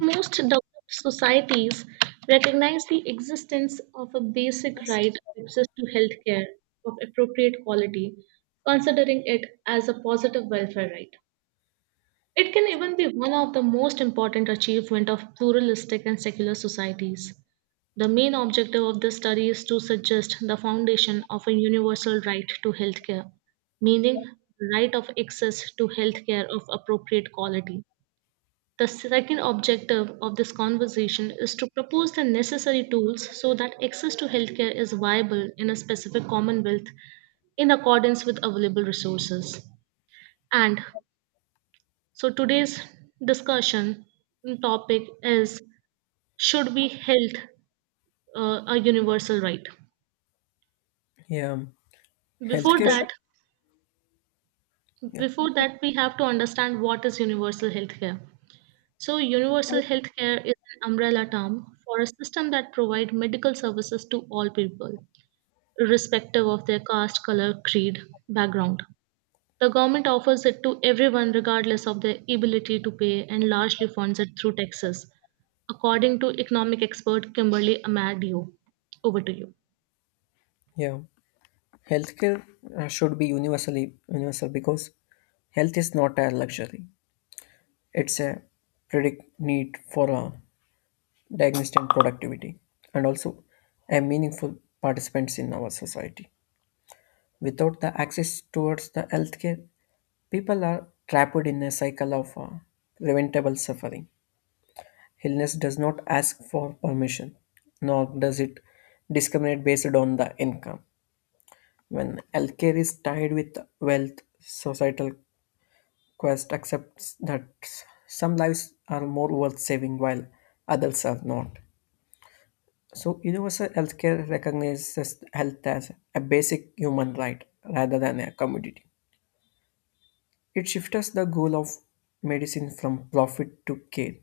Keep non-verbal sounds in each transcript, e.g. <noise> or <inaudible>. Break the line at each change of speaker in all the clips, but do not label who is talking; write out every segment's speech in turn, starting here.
Most developed societies recognize the existence of a basic right of access to healthcare of appropriate quality, considering it as a positive welfare right. It can even be one of the most important achievements of pluralistic and secular societies. The main objective of this study is to suggest the foundation of a universal right to healthcare, meaning the right of access to healthcare of appropriate quality. The second objective of this conversation is to propose the necessary tools so that access to healthcare is viable in a specific commonwealth in accordance with available resources. And so today's discussion topic is should be health a universal right?
Yeah,
Before
healthcare. But Should,
that,
yeah,
before that, we have to understand what is universal healthcare. So, universal healthcare is an umbrella term for a system that provides medical services to all people, irrespective of their caste, color, creed, background. The government offers it to everyone regardless of their ability to pay and largely funds it through taxes, according to economic expert Kimberly Amadio. Over to you.
yeah, healthcare should be universal because health is not a luxury; it's a predict need for a diagnostic and productivity, and also a meaningful participants in our society. Without the access towards the healthcare, people are trapped in a cycle of preventable suffering. Illness does not ask for permission, nor does it discriminate based on the income. When healthcare is tied with wealth, societal quest accepts that some lives are more worth saving while others are not. So, universal healthcare recognizes health as a basic human right rather than a commodity. It shifts the goal of medicine from profit to care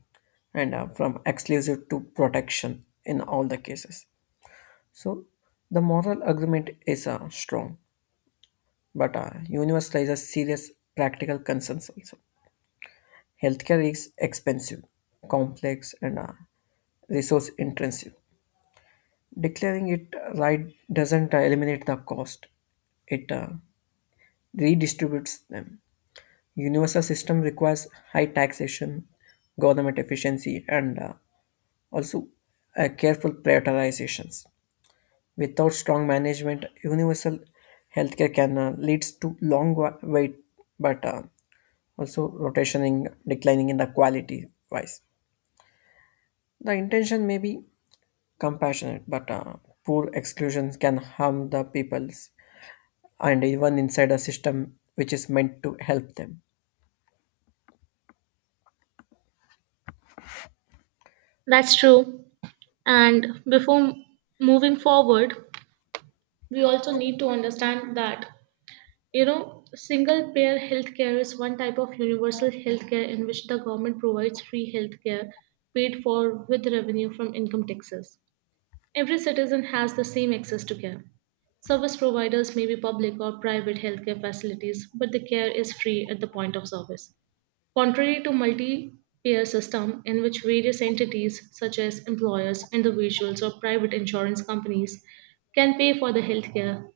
and, from exclusive to protection in all the cases. So, the moral argument is strong. But universe raises serious practical concerns also. Healthcare is expensive, complex, and resource intensive. Declaring it right doesn't eliminate the cost, it redistributes them. Universal system requires high taxation, government efficiency, and, also careful prioritizations. Without strong management, universal healthcare can leads to long wait, but also rotation in declining in the quality wise the intention may be compassionate but poor exclusions can harm the peoples and even inside a system which is meant to help them.
That's true. And before moving forward, we also need to understand that single payer healthcare is one type of universal healthcare in which the government provides free healthcare paid for with revenue from income taxes. Every citizen has the same access to care. Service providers may be public or private healthcare facilities, but the care is free at the point of service. Contrary to multi-payer system in which various entities such as employers, individuals or private insurance companies can pay for the healthcare,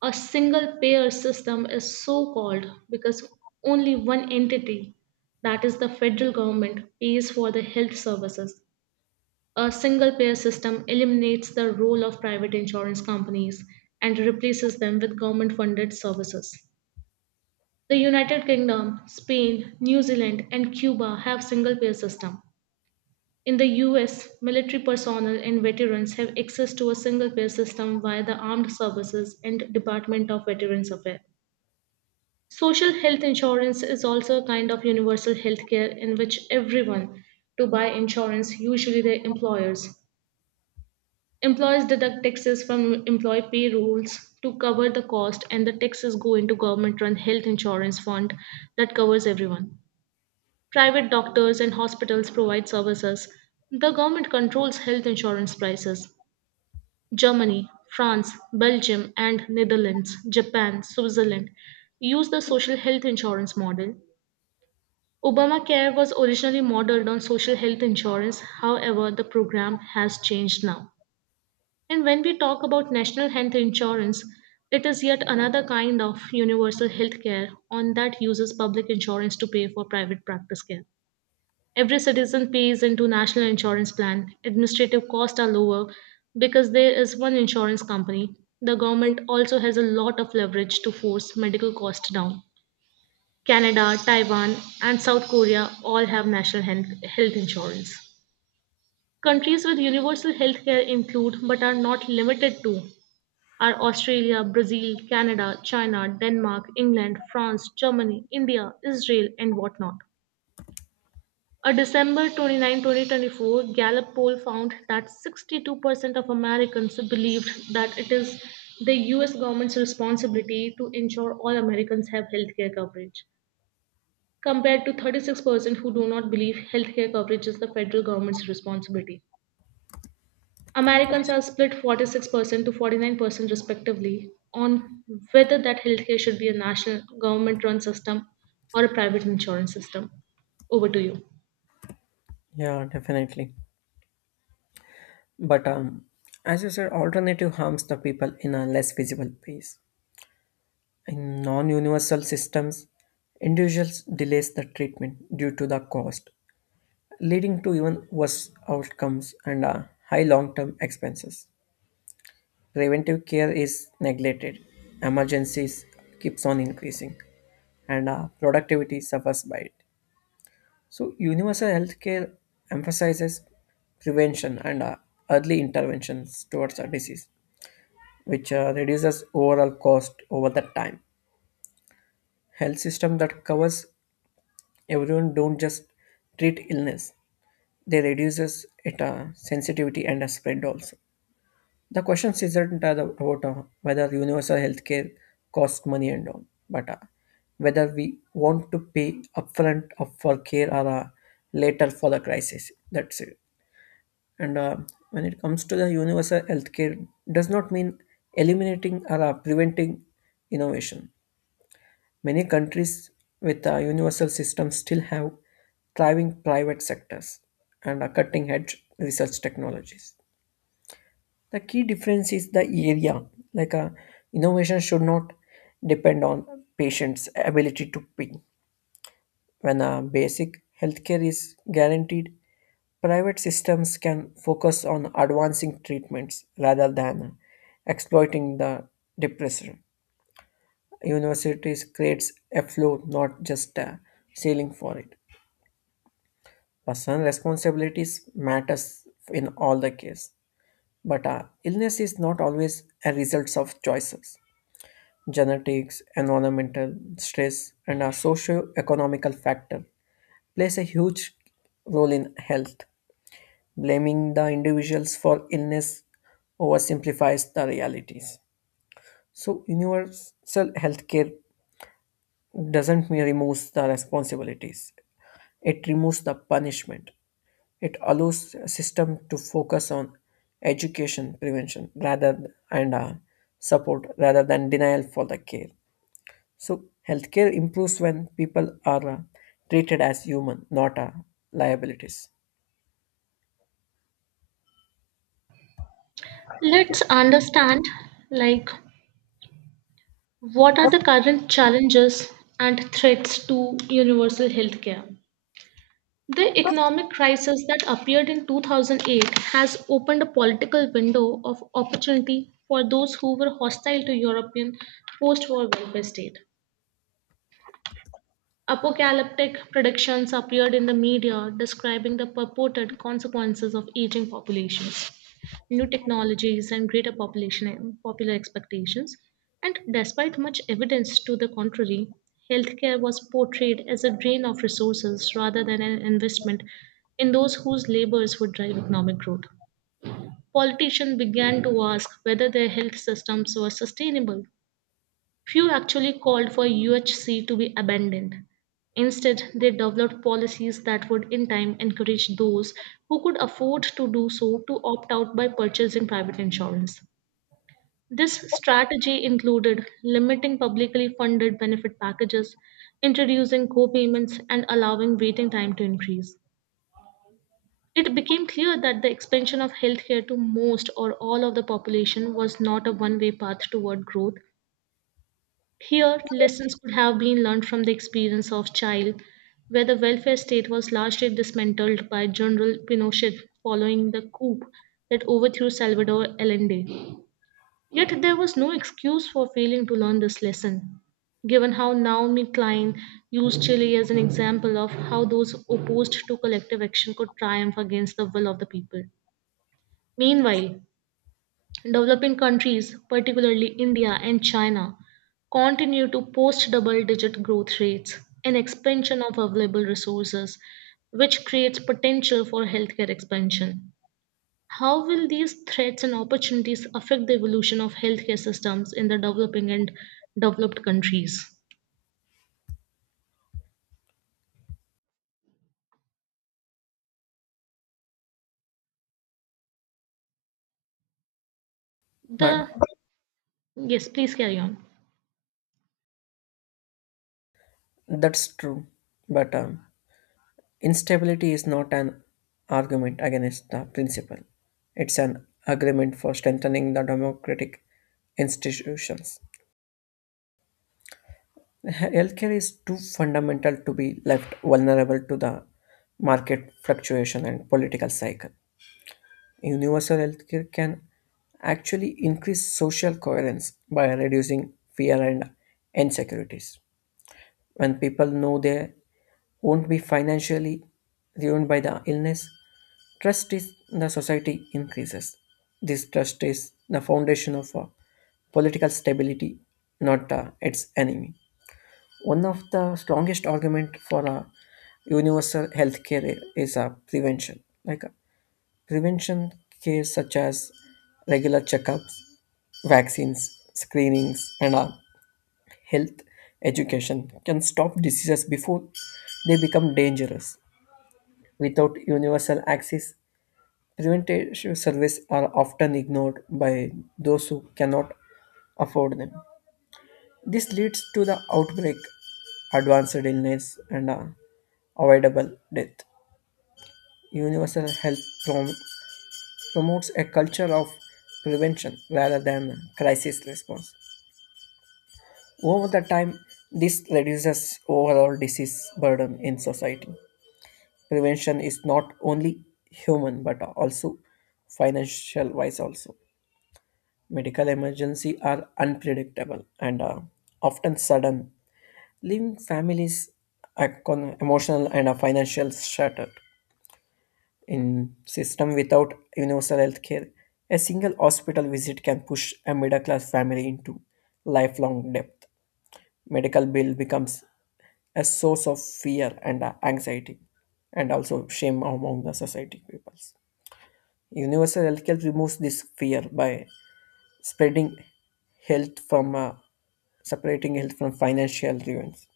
a single payer system is so called because only one entity, that is the federal government, pays for the health services. A single payer system eliminates the role of private insurance companies and replaces them with government funded services. The United Kingdom, Spain, New Zealand, and Cuba have single payer system. In the US, military personnel and veterans have access to a single payer system via the Armed Services and Department of Veterans Affairs. Social health insurance is also a kind of universal health care in which everyone to buy insurance, usually their employers. Employers deduct taxes from employee payrolls to cover the cost, and the taxes go into government run health insurance fund that covers everyone. Private doctors and hospitals provide services. The government controls health insurance prices. Germany, France, Belgium, and Netherlands, Japan, Switzerland use the social health insurance model. Obamacare was originally modeled on social health insurance, however, the program has changed now. And when we talk about national health insurance, it is yet another kind of universal health care on that uses public insurance to pay for private practice care. Every citizen pays into national insurance plan. Administrative costs are lower because there is one insurance company. The government also has a lot of leverage to force medical costs down. Canada, Taiwan, and South Korea all have national health insurance. Countries with universal health care include but are not limited to are Australia, Brazil, Canada, China, Denmark, England, France, Germany, India, Israel, and whatnot. A December 29, 2024 Gallup poll found that 62% of Americans believed that it is the US government's responsibility to ensure all Americans have healthcare coverage, compared to 36% who do not believe healthcare coverage is the federal government's responsibility. Americans are split 46% to 49% respectively on whether that healthcare should be a national government run system or a private insurance system. Over to you.
Yeah, definitely, but as you said alternative harms the people in a less visible ways in non-universal systems individuals delays the treatment due to the cost, leading to even worse outcomes and high long-term expenses. Preventive care is neglected, emergencies keeps on increasing, and productivity suffers by it. So universal healthcare emphasizes prevention and, early interventions towards a disease, which reduces overall cost over the time. Health system that covers everyone don't just treat illness; they reduces it sensitivity and spread also. The question isn't about whether universal healthcare costs money and all, but whether we want to pay upfront for care or later for the crisis. That's it. And, when it comes to the universal healthcare, does not mean eliminating or preventing innovation. Many countries with a universal system still have thriving private sectors and cutting-edge research technologies. The key difference is the area. Like a innovation should not depend on patients' ability to pay. When a basic healthcare is guaranteed, private systems can focus on advancing treatments rather than exploiting the depressor. Universities creates a floor, not just a ceiling for it. Personal responsibilities matters in all the case, but illness is not always a result of choices. Genetics, environmental stress, and our socio-economical factor plays a huge role in health. Blaming the individuals for illness oversimplifies the realities. So universal healthcare doesn't merely remove the responsibilities. It removes the punishment. It allows a system to focus on education prevention rather and, support rather than denial for the care. So healthcare improves when people are treated as human, not liabilities.
Let's understand like what are the current challenges and threats to universal healthcare. The economic crisis that appeared in 2008 has opened a political window of opportunity for those who were hostile to European post-war welfare state. Apocalyptic predictions appeared in the media describing the purported consequences of aging populations, new technologies, and greater population popular expectations. And despite much evidence to the contrary, healthcare was portrayed as a drain of resources rather than an investment in those whose labors would drive economic growth. Politicians began to ask whether their health systems were sustainable. Few actually called for UHC to be abandoned. Instead, they developed policies that would in time encourage those who could afford to do so to opt out by purchasing private insurance. This strategy included limiting publicly funded benefit packages, introducing co payments, and allowing waiting time to increase. It became clear that the expansion of healthcare to most or all of the population was not a one way path toward growth. Here, lessons could have been learned from the experience of Chile, where the welfare state was largely dismantled by General Pinochet following the coup that overthrew Salvador Allende. Yet there was no excuse for failing to learn this lesson, given how Naomi Klein used Chile as an example of how those opposed to collective action could triumph against the will of the people. Meanwhile, developing countries, particularly India and China, continue to post double digit growth rates and expansion of available resources, which creates potential for healthcare expansion. How will these threats and opportunities affect the evolution of healthcare systems in the developing and developed countries?
Ma-
The Yes, please carry on.
That's true, but instability is not an argument against the principle. It's an agreement for strengthening the democratic institutions. <laughs> Healthcare is too fundamental to be left vulnerable to the market fluctuation and political cycle. Universal healthcare can actually increase social coherence by reducing fear and insecurities. When people know they won't be financially ruined by the illness, trust is the society increases. This trust is the foundation of political stability, not its enemy. One of the strongest argument for a universal healthcare is prevention. Like prevention care such as regular checkups, vaccines, screenings, and, health education can stop diseases before they become dangerous. Without universal access, preventive services are often ignored by those who cannot afford them. This leads to the outbreak, advanced illness, and, avoidable death. Universal health prom- promotes a culture of prevention rather than crisis response. Over the time, this reduces overall disease burden in society. Prevention is not only human but also financial wise also. Medical emergencies are unpredictable and, often sudden, leaving families emotional and financial shattered. In system without universal health care, a single hospital visit can push a middle class family into lifelong debt. Medical bill becomes a source of fear and, anxiety and also shame among the society peoples. Universal health care removes this fear by spreading health from, separating health from financial ruins.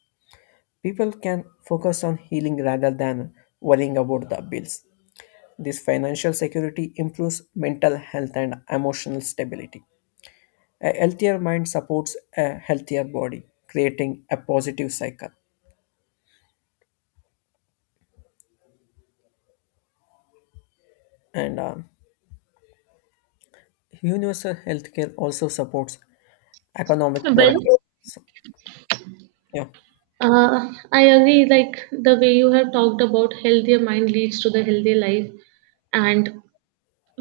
People can focus on healing rather than worrying about the bills. This financial security improves mental health and emotional stability. A healthier mind supports a healthier body, creating a positive cycle. And, universal healthcare also supports economic
Well,
productivity. So, yeah,
I agree. Like the way you have talked about healthier mind leads to the healthy life, and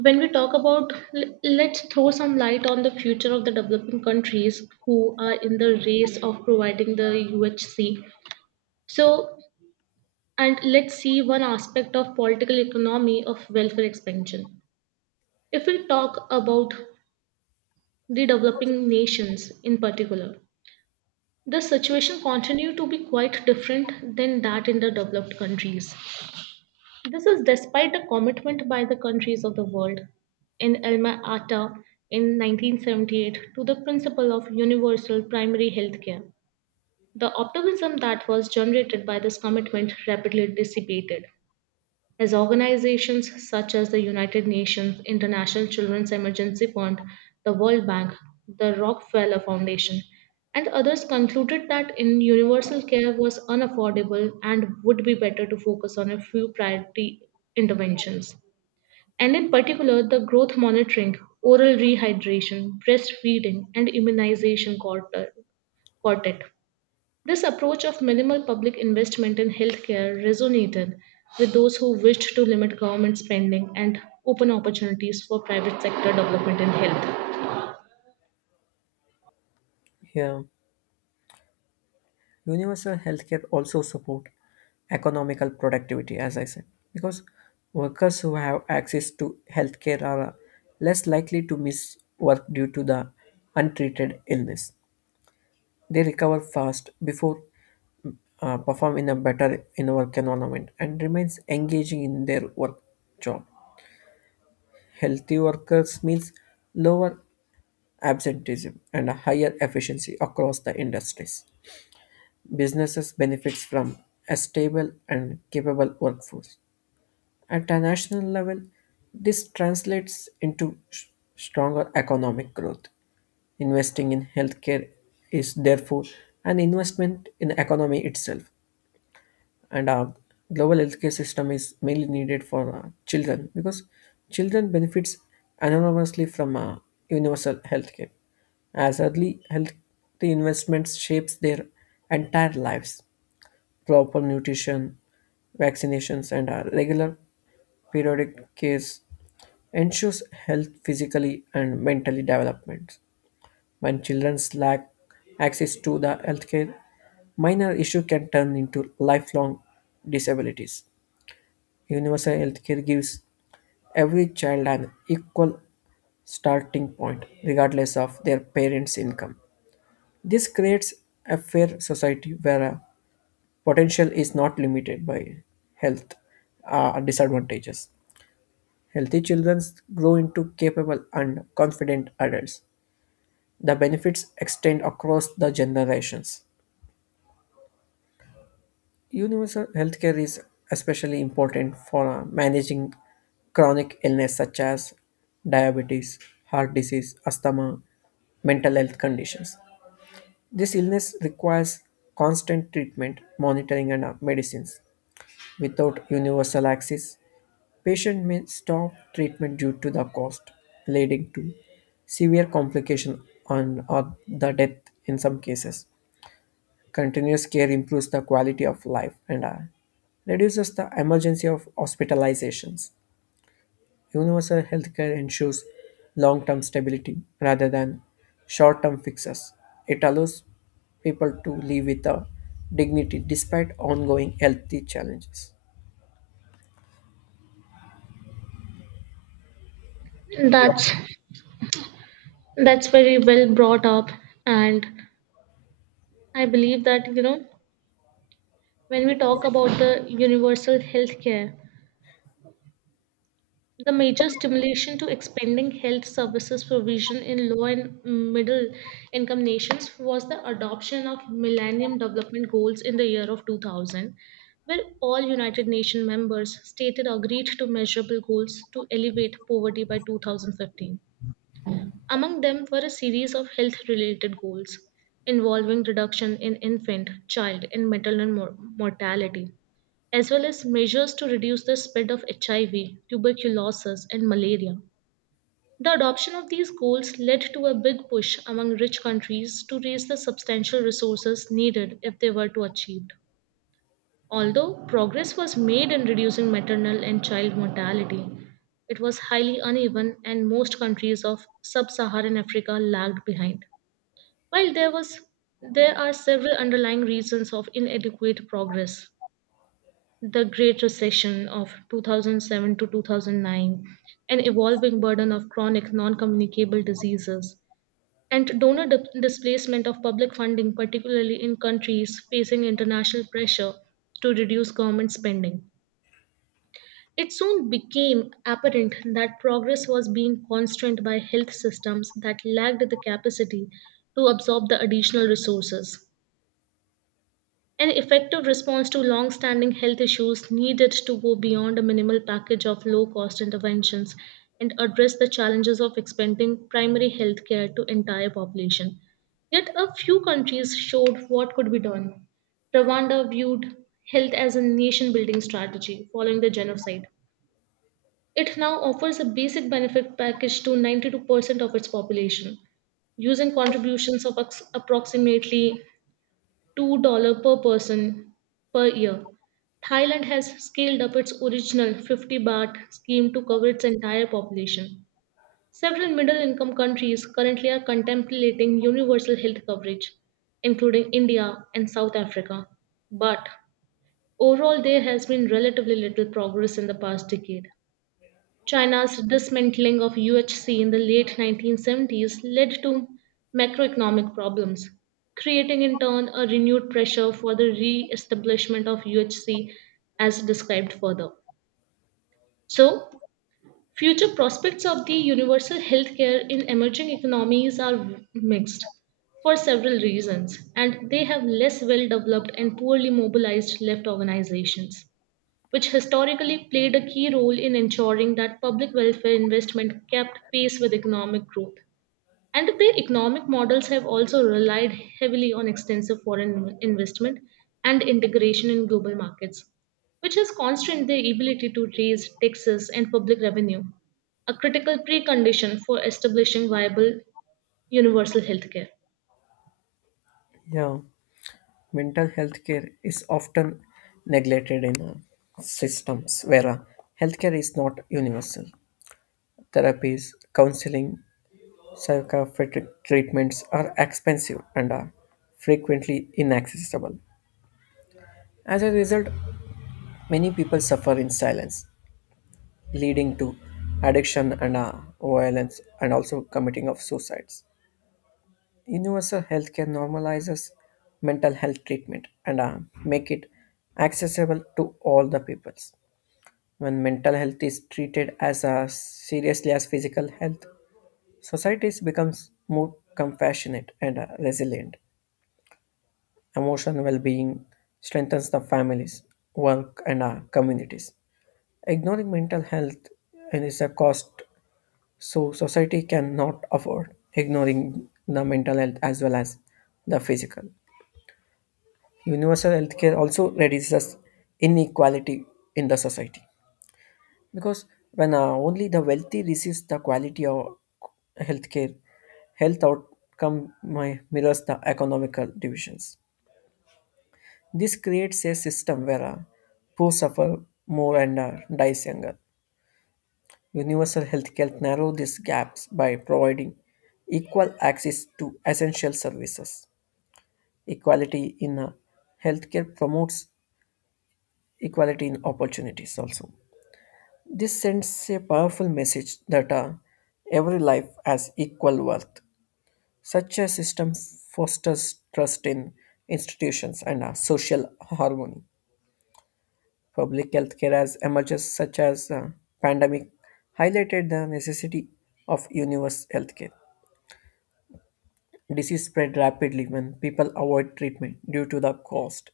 when we talk about let's throw some light on the future of the developing countries who are in the race of providing the UHC, so and let's see one aspect of political economy of welfare expansion. If we talk about the developing nations in particular, the situation continue to be quite different than that in the developed countries. This is despite a commitment by the countries of the world in Alma Ata in 1978 to the principle of universal primary health care. The optimism that was generated by this commitment rapidly dissipated, as organizations such as the United Nations International Children's Emergency Fund, the World Bank, the Rockefeller Foundation, and others concluded that in universal care was unaffordable and would be better to focus on a few priority interventions. And in particular, the growth monitoring, oral rehydration, breastfeeding, and immunization quartet. This approach of minimal public investment in healthcare resonated with those who wished to limit government spending and open opportunities for private sector development in health.
yeah. Universal healthcare also support economical productivity, as I said, because workers who have access to healthcare are less likely to miss work due to the untreated illness. They recover fast before perform in a better in work environment and remains engaging in their work job. Healthy workers means lower absenteeism and a higher efficiency across the industries. Businesses benefits from a stable and capable workforce. At a national level, this translates into stronger economic growth. Investing in healthcare is therefore an investment in the economy itself. And, global healthcare system is mainly needed for children because children benefits enormously from universal healthcare as early healthy investments shapes their entire lives, proper nutrition, vaccinations and, regular periodic cares ensures health physically and mentally development. When children lack access to the healthcare, minor issue can turn into lifelong disabilities. Universal healthcare gives every child an equal starting point, regardless of their parents' income. This creates a fair society where potential is not limited by health disadvantages. Healthy children grow into capable and confident adults. The benefits extend across the generations. Universal healthcare is especially important for managing chronic illness such as diabetes, heart disease, asthma, mental health conditions. This illness requires constant treatment, monitoring, and, medicines. Without universal access, patient may stop treatment due to the cost, leading to severe complication and or the death in some cases. Continuous care improves the quality of life and, reduces the emergency of hospitalizations. Universal healthcare ensures long term stability rather than short term fixes. It allows people to live with a dignity despite ongoing healthy challenges.
That's that's very well brought up, and I believe that when we talk about the universal healthcare, the major stimulation to expanding health services provision in low and middle income nations was the adoption of Millennium Development Goals in the year of 2000, where all United Nations members stated agreed to measurable goals to elevate poverty by 2015. Among them were a series of health related goals involving reduction in infant, child, and maternal mortality, as well as measures to reduce the spread of HIV, tuberculosis, and malaria. The adoption of these goals led to a big push among rich countries to raise the substantial resources needed if they were to achieve. Although progress was made in reducing maternal and child mortality, it was highly uneven and most countries of sub-Saharan Africa lagged behind. While there was There are several underlying reasons of inadequate progress. The Great Recession of 2007 to 2009, an evolving burden of chronic non-communicable diseases, and donor displacement of public funding, particularly in countries facing international pressure to reduce government spending. It soon became apparent that progress was being constrained by health systems that lacked the capacity to absorb the additional resources. An effective response to long standing health issues needed to go beyond a minimal package of low cost interventions and address the challenges of expanding primary health care to entire population. Yet a few countries showed what could be done. Rwanda viewed health as a nation building strategy following the genocide. It now offers a basic benefit package to 92% of its population, using contributions of approximately $2 per person per year. Thailand has scaled up its original 50 baht scheme to cover its entire population. Several middle income countries currently are contemplating universal health coverage, including India and South Africa. But overall, there has been relatively little progress in the past decade. China's dismantling of UHC in the late 1970s led to macroeconomic problems, creating in turn a renewed pressure for the re establishment of UHC as described further. So, future prospects of the universal healthcare in emerging economies are mixed for several reasons, and they have less well developed and poorly mobilized left organizations which historically played a key role in ensuring that public welfare investment kept pace with economic growth. And their economic models have also relied heavily on extensive foreign investment and integration in global markets, which has constrained their ability to raise taxes and public revenue, a critical precondition for establishing viable universal healthcare.
Yeah, mental health care is often neglected in systems where healthcare is not universal. Therapies, counseling, psychiatric treatments are expensive and are frequently inaccessible. As a result, many people suffer in silence, leading to addiction and, violence and also committing of suicides. Universal healthcare normalizes mental health treatment and, make it accessible to all the peoples. When mental health is treated as seriously as physical health, societies becomes more compassionate and, resilient. Emotional well-being strengthens the families, work, and our communities. Ignoring mental health is a cost so society cannot afford. Ignoring the mental health as well as the physical. Universal healthcare also reduces inequality in the society because when only the wealthy receives the quality of healthcare, health outcome mirrors the economical divisions. This creates a system where poor suffer more and, dies younger. Universal healthcare narrow these gaps by providing equal access to essential services. Equality in healthcare promotes equality in opportunities also. This sends a powerful message that every life has equal worth. Such a system fosters trust in institutions and, social harmony. Public healthcare as emerges such as pandemic highlighted the necessity of universal healthcare. Disease spread rapidly when people avoid treatment due to the cost.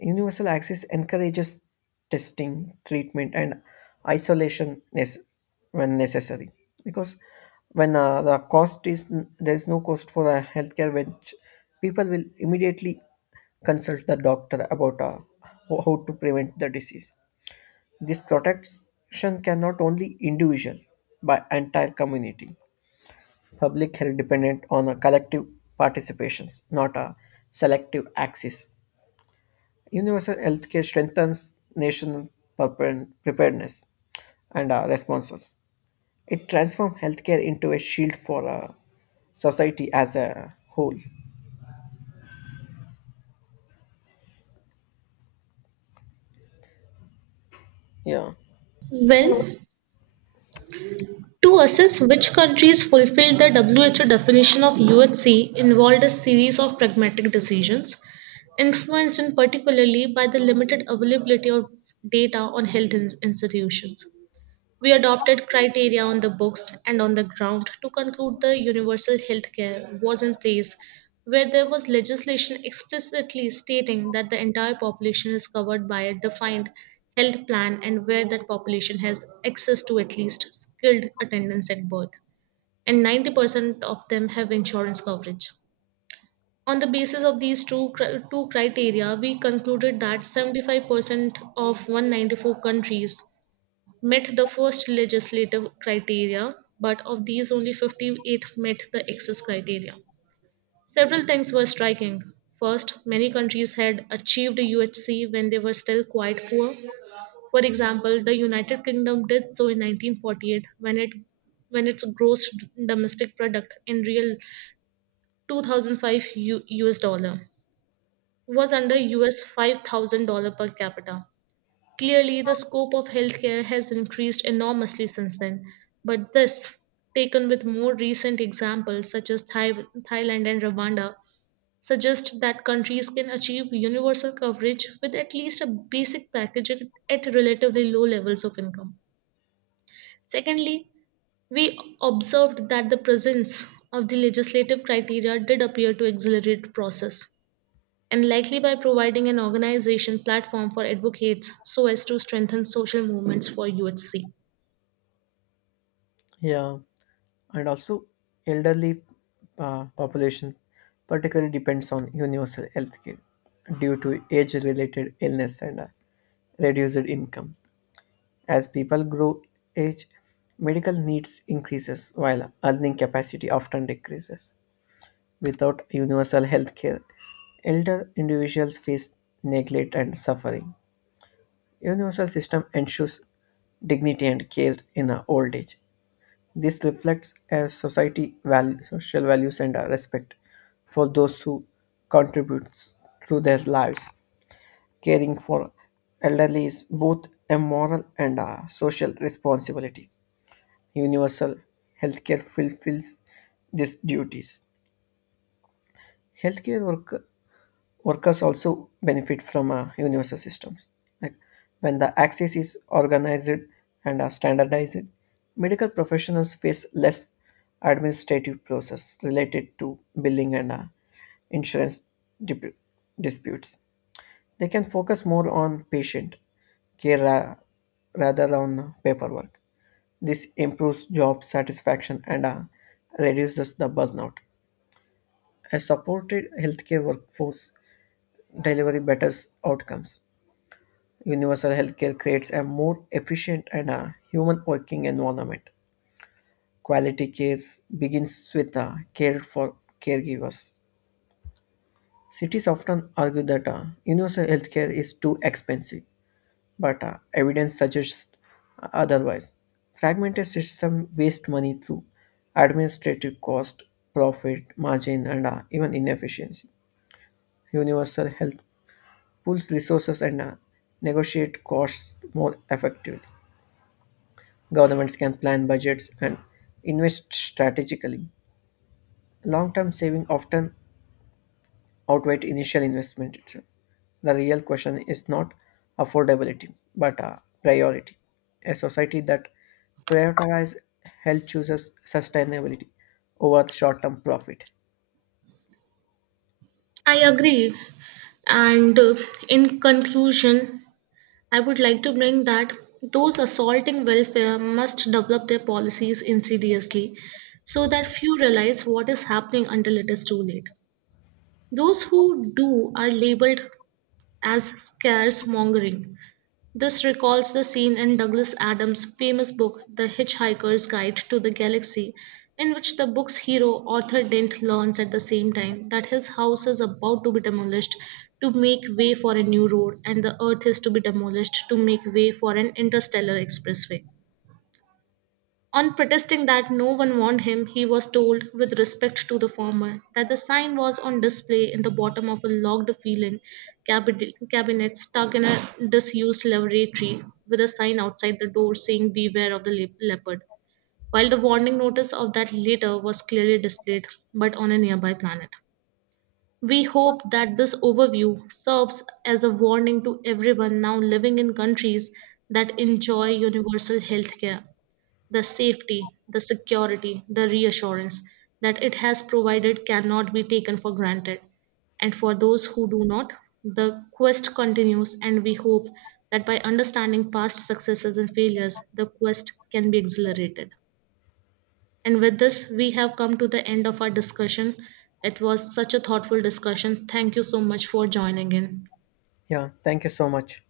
Universal access encourages testing, treatment, and isolation when necessary. Because when the cost is there is no cost for a healthcare, which people will immediately consult the doctor about how to prevent the disease. This protection cannot only individual, but entire community. Public health dependent on a collective participations, not a selective access. Universal healthcare strengthens national preparedness and, responses. It transforms healthcare into a shield for a society as a whole. Yeah.
Well, to assess which countries fulfilled the WHO definition of UHC involved a series of pragmatic decisions, influenced in particularly by the limited availability of data on health institutions. We adopted criteria on the books and on the ground to conclude the universal health care was in place, where there was legislation explicitly stating that the entire population is covered by a defined health plan and where that population has access to at least skilled attendance at birth, and 90% of them have insurance coverage. On the basis of these two criteria, we concluded that 75% of 194 countries met the first legislative criteria, but of these, only 58 met the access criteria. Several things were striking. First, many countries had achieved UHC when they were still quite poor. For example, the United Kingdom did so in 1948 when it when its gross domestic product in real 2005 US dollar was under US $5,000 per capita. Clearly, the scope of healthcare has increased enormously since then, but this, taken with more recent examples such as Thailand and Rwanda, suggests that countries can achieve universal coverage with at least a basic package at relatively low levels of income. Secondly, we observed that the presence of the legislative criteria did appear to accelerate the process and likely by providing an organization platform for advocates so as to strengthen social movements for UHC.
Yeah, and also elderly population particularly depends on universal health care due to age-related illness and, reduced income. As people grow age, medical needs increases while earning capacity often decreases. Without universal health care, elder individuals face neglect and suffering. Universal system ensures dignity and care in old age. This reflects a society value, social values and a respect for those who contribute through their lives. Caring for elderly is both a moral and a social responsibility. Universal healthcare fulfills these duties. Healthcare worker Workers also benefit from universal systems. Like when the access is organized and, standardized, medical professionals face less administrative process related to billing and, insurance dip- disputes. They can focus more on patient care rather on paperwork. This improves job satisfaction and, reduces the burnout. A supported healthcare workforce delivery better outcomes. Universal healthcare creates a more efficient and a human working environment. Quality care begins with care for caregivers. Cities often argue that universal healthcare is too expensive, but evidence suggests otherwise. Fragmented system waste money through administrative cost, profit margin, and, even inefficiency. Universal health pools resources and, negotiate costs more effectively. Governments can plan budgets and invest strategically. Long term saving often outweigh initial investment itself. The real question is not affordability, but priority. A society that prioritizes health chooses sustainability over short term profit.
I agree. And in conclusion, I would like to bring that those assaulting welfare must develop their policies insidiously so that few realize what is happening until it is too late. Those who do are labeled as scarce mongering. This recalls the scene in Douglas Adams' famous book, The Hitchhiker's Guide to the Galaxy, in which the book's hero, Arthur Dent, learns at the same time that his house is about to be demolished to make way for a new road, and the Earth is to be demolished to make way for an interstellar expressway. On protesting that no one warned him, he was told, with respect to the former, that the sign was on display in the bottom of a locked feeling cabinet stuck in a disused laboratory, with a sign outside the door saying, "Beware of the leopard." While the warning notice of that later was clearly displayed, but on a nearby planet. We hope that this overview serves as a warning to everyone now living in countries that enjoy universal health care the safety, the security, the reassurance that it has provided cannot be taken for granted. And for those who do not, the quest continues, and we hope that by understanding past successes and failures, the quest can be exhilarated. And with this, we have come to the end of our discussion. It was such a thoughtful discussion. Thank you so much for joining in.
Yeah, thank you so much.